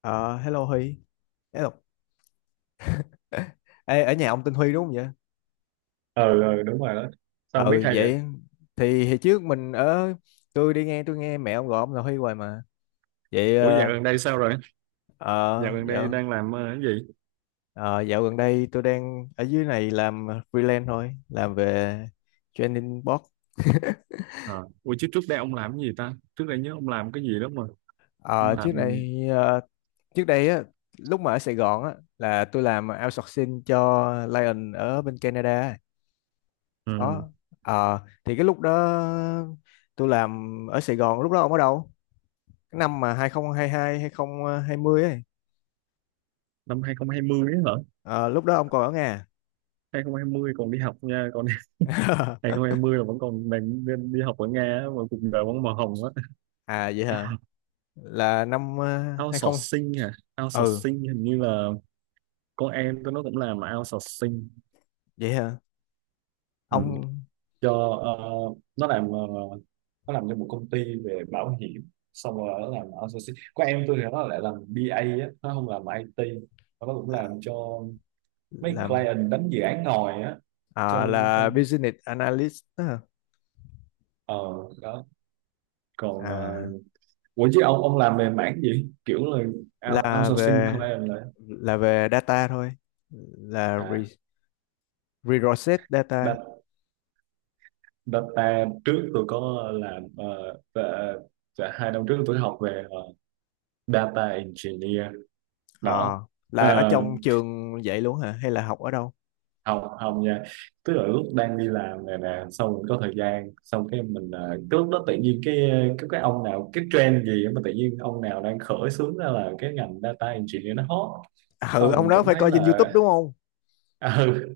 Ờ, Hello Huy. Hello. Ê, ở nhà ông tên Huy đúng không vậy? Ờ ừ đúng rồi đó. Sao không biết Ừ, hay vậy? vậy thì hồi trước mình ở, tôi nghe mẹ ông gọi ông là Huy hoài mà. Vậy Ủa, dạo gần đây sao rồi? ờ, Dạo gần đây dạo đang làm cái gì? ờ, dạo gần đây tôi đang ở dưới này làm freelance thôi, làm về training board. Ờ, Ủa chứ trước đây ông làm cái gì ta, trước đây nhớ ông làm cái gì đó mà ông Ờ, làm Trước này trước đây á, lúc mà ở Sài Gòn á, là tôi làm outsourcing cho Lion ở bên Canada. ừ, Đó. Ờ, thì cái lúc đó tôi làm ở Sài Gòn, lúc đó ông ở đâu? Cái năm mà hai không hai hai, hai không ấy. năm 2020 ấy hả? Ờ, lúc đó ông còn ở Nga. 2020 còn đi học nha, còn 2020 là vẫn còn đang đi đi học ở Nga á, mà cuộc đời vẫn màu hồng á. À vậy hả, là năm hai không. Outsourcing à? Ừ Outsourcing hình như là con em tôi nó cũng làm outsourcing. vậy hả. Ừ. Ông. cho ờ, nó làm ờ, Nó làm cho một công ty về bảo hiểm, xong rồi nó làm outsourcing. Có em tôi thì nó lại làm BA á, nó không làm IT. Nó cũng À, làm cho mấy làm. client, đánh dự án ngồi á. À, Cho là business analyst đó hả? ờ Đó. còn ờ, À, Ủa chứ ông làm về mảng gì, kiểu là là outsourcing về, client là. là về data thôi. Là À, reset data. data, data trước tôi có làm và hai năm trước tôi học về data engineer đó. Ờ, là ở Ờ, trong trường vậy luôn hả hay là học ở đâu? Không không nha, tức là lúc đang đi làm này nè, xong mình có thời gian, xong cái mình cái lúc đó tự nhiên cái ông nào, cái trend gì mà tự nhiên ông nào đang khởi xướng ra là cái ngành data engineer nó hot. Ừ, Xong ông mình đó cũng phải thấy coi trên YouTube là đúng không? à, ừ,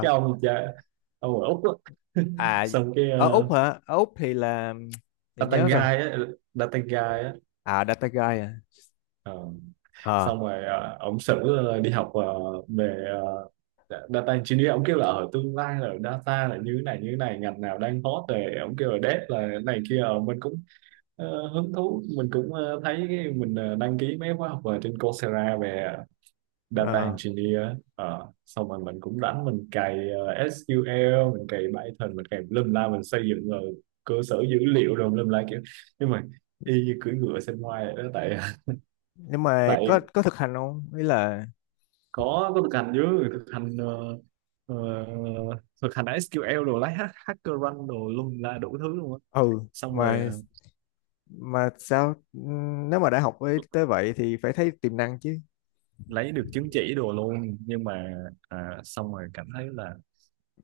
cái ông cha ông ở Úc đó. À, Xong cái ở Úc hả, ở Úc thì là để data nhớ guy coi. á, data guy á. À, Data Guy à. ờ, Ờ. Xong rồi uh, ông xử đi học về ờ, dạ, data engineer. Ông kêu là ở tương lai là data là như thế này như thế này, ngành nào đang hot, rồi ông kêu là dev là thế này kia. Ờ, mình cũng hứng thú, mình cũng thấy cái mình đăng ký mấy khóa học ở trên Coursera về data Ờ. engineer. Xong rồi mình cũng đánh, mình cày SQL, mình cày Python, mình cày lâm la, mình xây dựng rồi cơ sở dữ liệu rồi, lâm la kiểu. Nhưng mà y như cưỡi ngựa xem ngoài vậy đó, tại Nhưng mà tại có thực hành không, ý là. có thực hành chứ. Thực hành ờ, thực hành SQL đồ, lấy hacker rank đồ luôn, là đủ thứ luôn á. Ừ. Xong rồi mà mà sao nếu mà đã học với tới vậy thì phải thấy tiềm năng chứ. lấy được chứng chỉ đồ luôn nhưng mà xong rồi cảm thấy là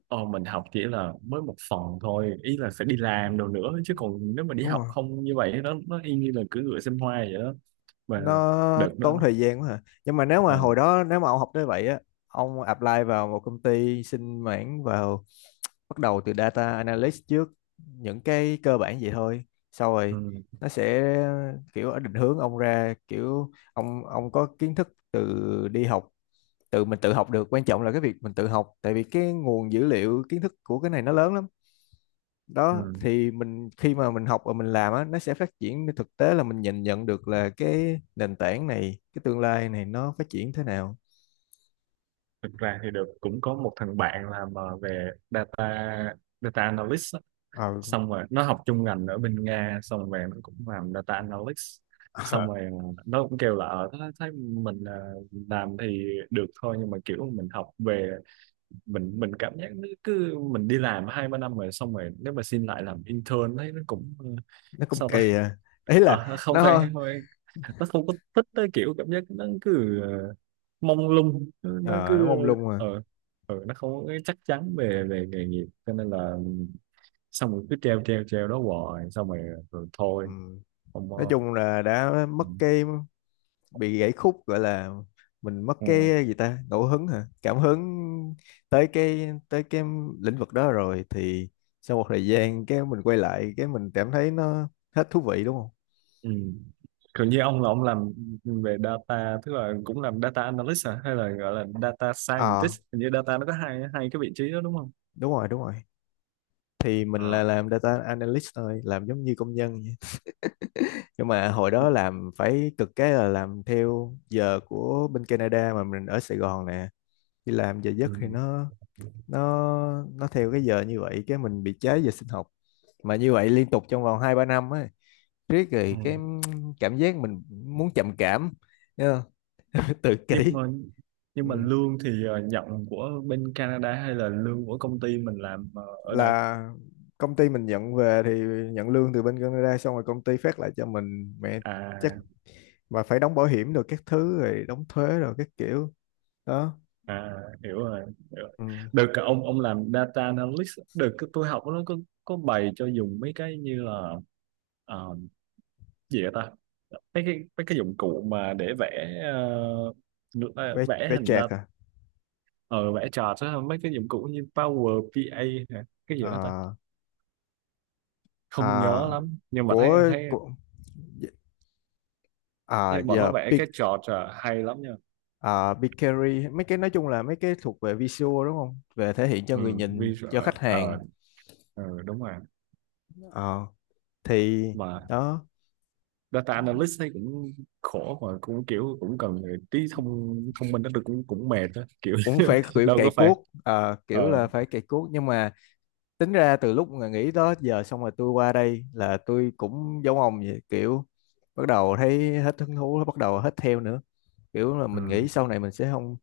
mình học chỉ là mới một phần thôi, ý là phải đi làm đồ nữa chứ, còn nếu mà đi Đúng học không? không như vậy nó y như là cưỡi ngựa xem hoa vậy đó mà. Nó Được đó. tốn thời gian quá hả, nhưng mà nếu mà ờ hồi đó nếu mà ông học tới vậy á, ông apply vào một công ty xin mảng vào, bắt đầu từ data analyst trước, những cái cơ bản vậy thôi, sau rồi ừ, nó sẽ kiểu định hướng ông ra, kiểu ông có kiến thức từ đi học, tự mình tự học được. Quan trọng là cái việc mình tự học, tại vì cái nguồn dữ liệu kiến thức của cái này nó lớn lắm ừ. đó. Thì mình khi mà mình học và mình làm á, nó sẽ phát triển thực tế là mình nhìn nhận được là cái nền tảng này, cái tương lai này nó phát triển thế nào. Thực ra thì được cũng có một thằng bạn làm về data, data analyst. Ờ. Xong rồi nó học chung ngành ở bên Nga, xong rồi nó cũng làm data analytics. Xong rồi nó cũng kêu là thấy mình làm thì được thôi, nhưng mà kiểu mình học về, mình cảm giác nó cứ, mình đi làm hai ba năm rồi, xong rồi nếu mà xin lại làm intern thấy nó cũng Nó cũng sao ta. kỳ à, ý là Nó không nó, phải, không phải, nó không có thích tới, kiểu cảm giác nó cứ mông lung, nó ờ, nó nó cứ mông lung à. ờ nó không có cái chắc chắn về về nghề nghiệp. Cho nên là xong rồi cứ treo treo treo đó hoài, xong rồi rồi Ừ. thôi, không Nói có. chung là đã Ừ. mất cái, bị gãy khúc gọi là, mình mất Ừ. cái gì ta, ngẫu hứng hả, cảm hứng tới cái, tới cái lĩnh vực đó rồi thì sau một thời gian cái mình quay lại cái mình cảm thấy nó hết thú vị đúng không? Ừ. Còn như ông là ông làm về data, tức là cũng làm data analyst hả, hay là gọi là data Ờ, scientist? Hình như data nó có hai hai cái vị trí đó đúng không? đúng rồi đúng rồi, thì mình là À. làm data analyst thôi, làm giống như công nhân vậy. Nhưng mà hồi Ừ. đó làm phải cực, cái là làm theo giờ của bên Canada mà mình ở Sài Gòn nè, đi làm giờ giấc Ừ. thì nó, nó theo cái giờ như vậy, cái mình bị cháy về sinh học. Mà như vậy liên tục trong vòng hai ba năm ấy, riết Ừ. rồi cái cảm giác mình muốn trầm cảm, nhớ nhá, tự kỷ. Nhưng mà Ừ. nhưng mà lương thì nhận của bên Canada hay là lương của công ty mình làm ở đây? Là công ty mình nhận về thì nhận lương từ bên Canada, xong rồi công ty phát lại cho mình mẹ chắc. À. Mà phải đóng bảo hiểm rồi các thứ, rồi đóng thuế rồi các kiểu đó. À, hiểu rồi, hiểu rồi. Ừ. Được cái ông làm data analyst, được cái tôi học nó có bày cho dùng mấy cái như là ờ, gì vậy ta, mấy cái dụng cụ mà để vẽ Vé vẽ vé hình đa. chạc à, Ờ Vẽ chart á, mấy cái dụng cụ như Power BI hả? Cái gì đó ta, à, à, không nhớ lắm nhưng mà thấy của, thấy của à thấy bọn nó giờ vẽ peak. cái chart hay lắm nha. Ờ, Bakery mấy cái, nói chung là mấy cái thuộc về visual đúng không, về thể hiện cho Ừ, người nhìn cho visual. khách ờ hàng. Đúng rồi. Ờ, thì Mà đó, data analyst thấy cũng khổ, mà cũng kiểu cũng cần tí thông thông minh đó, tôi cũng cũng mệt đó kiểu cũng phải kiểu đâu cày có phải. cuốc. Ờ, ờ kiểu là phải cày cuốc, nhưng mà tính ra từ lúc mà nghỉ đó giờ, xong rồi tôi qua đây là tôi cũng giống ông vậy, kiểu bắt đầu thấy hết hứng thú, bắt đầu hết theo nữa, kiểu là mình ừ, nghĩ sau này mình sẽ không,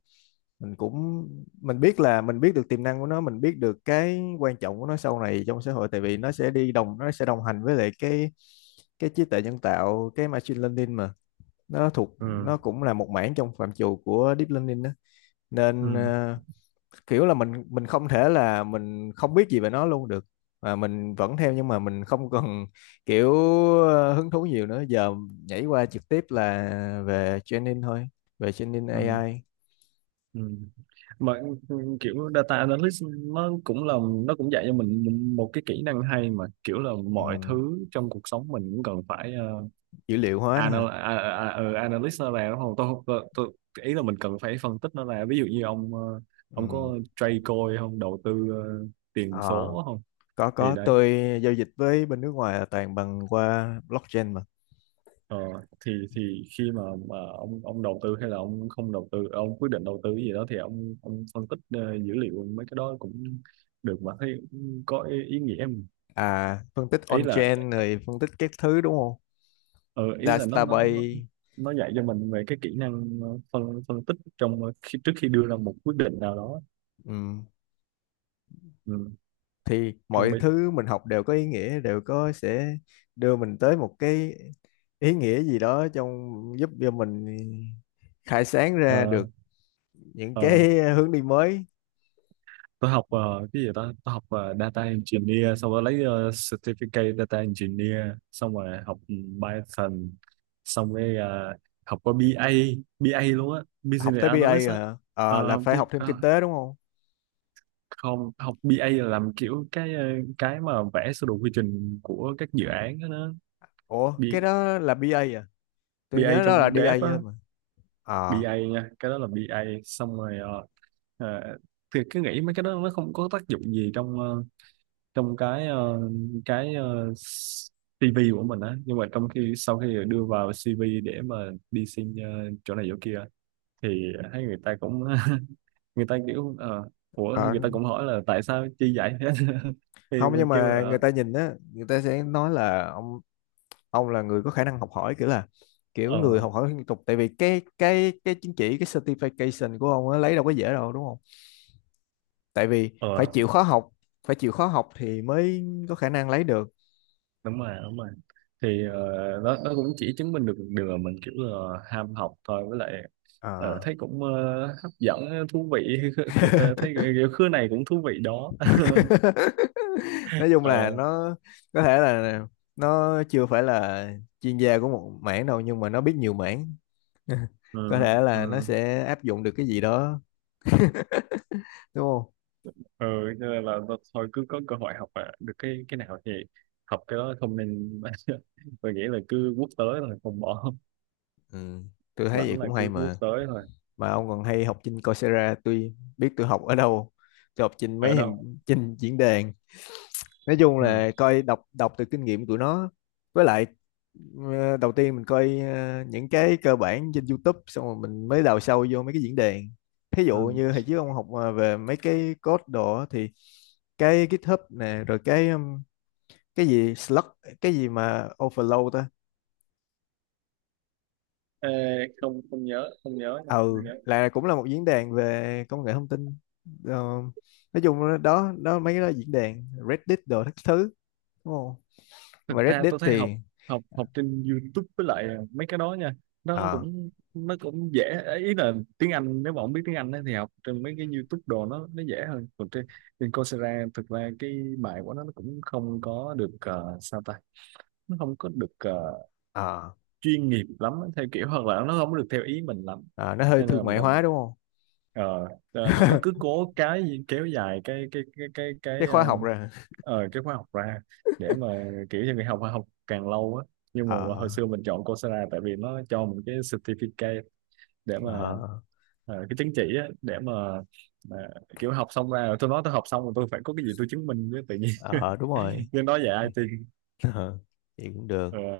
mình cũng, mình biết là mình biết được tiềm năng của nó, mình biết được cái quan trọng của nó sau này trong xã hội, tại vì nó sẽ đi đồng, nó sẽ đồng hành với lại cái trí tuệ nhân tạo, cái machine learning mà, nó thuộc, nó ừ, cũng là một mảng trong phạm trù của deep learning đó. Nên ừ, ờ, kiểu là mình không thể là mình không biết gì về nó luôn được, mà mình vẫn theo, nhưng mà mình không cần kiểu ờ, hứng thú nhiều nữa, giờ nhảy qua trực tiếp là về training thôi, về training ừ, AI. ừ. Mà ừ, kiểu data analyst nó cũng là nó cũng dạy cho mình một cái kỹ năng hay, mà kiểu là mọi Ừ. thứ trong cuộc sống mình cũng cần phải uh, Dữ liệu hóa nữa hả. Analyst nó ra đúng không, tôi ý là mình cần phải phân tích nó ra. Ví dụ như ông ông Ừ. có trade coin không, đầu tư Ờ, tiền số không? có Thì có đấy. tôi giao dịch với bên nước ngoài là toàn bằng qua blockchain mà. Ờ, thì khi mà ông đầu tư hay là ông không đầu tư, ông quyết định đầu tư cái gì đó, thì ông phân tích dữ liệu mấy cái đó cũng được, mà thấy cũng có ý nghĩa em. À, phân tích Ý là on-chain rồi phân tích các thứ đúng không, ờ, ý là nó nó nó database. nó dạy cho mình về cái kỹ năng phân phân tích trước khi đưa ra một quyết định nào đó. Ừ. Ừ, Thì trong mọi bên thứ mình học đều có ý nghĩa, đều có sẽ đưa mình tới một cái ý nghĩa gì đó, trong giúp cho mình khai sáng ra ờ, được những cái ờ, hướng đi mới. tôi học cái gì đó, tôi học data engineer, xong rồi lấy certificate data engineer, xong rồi học Python, xong rồi học qua BA, BA luôn á, Học business tới BA analyst rồi á. hả? Ờ, là Ờ, phải thì, học thêm ờ, kinh tế đúng không? Không, học BA là làm kiểu cái cái mà vẽ sơ đồ quy trình của các dự án đó, đó. Ủa B, cái đó là bê A à, tôi BA nhớ đó trong là đê A dev á, thôi mà. Ờ. BA nha, cái đó là BA. Xong rồi ờ, thì cứ nghĩ mấy cái đó nó không có tác dụng gì trong cái cái ờ, CV của mình á, nhưng mà trong khi sau khi đưa vào CV để mà đi xin chỗ này chỗ kia, thì thấy người ta cũng người ta kiểu ủa Ờ, người ta cũng hỏi là tại sao chi vậy hết thì không, mình nhưng kêu mà là người ta nhìn á, người ta sẽ nói là ông là người có khả năng học hỏi, kiểu là kiểu ờ người học hỏi liên tục, tại vì cái chứng chỉ, cái certification của ông á, lấy đâu có dễ đâu đúng không, tại vì ờ phải chịu khó học, phải chịu khó học thì mới có khả năng lấy được. đúng rồi, đúng rồi. Thì nó cũng chỉ chứng minh được một điều là mình kiểu là ham học thôi, với lại Ờ. thấy cũng hấp dẫn, thú vị Thấy kiểu khứa này cũng thú vị đó Nói chung là Ờ, nó có thể là nó chưa phải là chuyên gia của một mảng đâu, nhưng mà nó biết nhiều mảng. Có ừ, thể là nó ừ. sẽ áp dụng được cái gì đó đúng không? Ừ, cho nên là thôi cứ có cơ hội học mà được cái nào thì học cái đó, không nên tôi nghĩ là cứ quốc tế thôi không bỏ. Ừ. Tôi thấy vậy Rảnh là cũng hay cứ quốc mà. tế thôi. Mà ông còn hay học trên Coursera, tôi biết tôi học ở đâu, tôi học trên Ở mấy hàng, đâu. trên diễn đàn, nói chung Ừ. là coi, đọc đọc từ kinh nghiệm của nó. Với lại ờ, đầu tiên mình coi ờ, những cái cơ bản trên YouTube, xong rồi mình mới đào sâu vô mấy cái diễn đàn. Thí Ừ. dụ như hồi trước ông học về mấy cái code đồ á thì cái GitHub nè, rồi cái gì Slack, cái gì mà Overload ta. Ê, không không nhớ, không nhớ, không Ừ, nhớ. là cũng là một diễn đàn về công nghệ thông tin. Ờ, nói chung là đó đó, mấy cái đó diễn đàn Reddit đồ các thứ đúng không. Nhưng Thực mà ra Reddit tôi thấy học thì học học trên YouTube với lại mấy cái đó nha, ờ. Nó cũng dễ. Ý là tiếng Anh, nếu mà không biết tiếng Anh á thì học trên mấy cái YouTube đồ nó dễ hơn, còn trên trên Coursera thực ra cái bài của nó cũng không có được sao ta, nó không có được Ờ. chuyên nghiệp lắm á, theo kiểu hoặc là nó không có được theo ý mình lắm. Ờ, nó hơi Nên là thương mại mình hóa đúng không? ờ, Cho nên nó cứ cố cái gì kéo dài Cái khóa học rồi. Cái khóa học ra để mà kiểu như người học, học càng lâu á. Nhưng mà Ờ, hồi xưa mình chọn Coursera tại vì nó cho mình cái certificate để mà ờ, cái chứng chỉ á, để mà mà kiểu học xong ra rồi, tôi nói tôi học xong rồi, tôi phải có cái gì tôi chứng minh với tự nhiên ờ, đúng rồi. nên nói về ai Ờ, vậy cũng được. IT.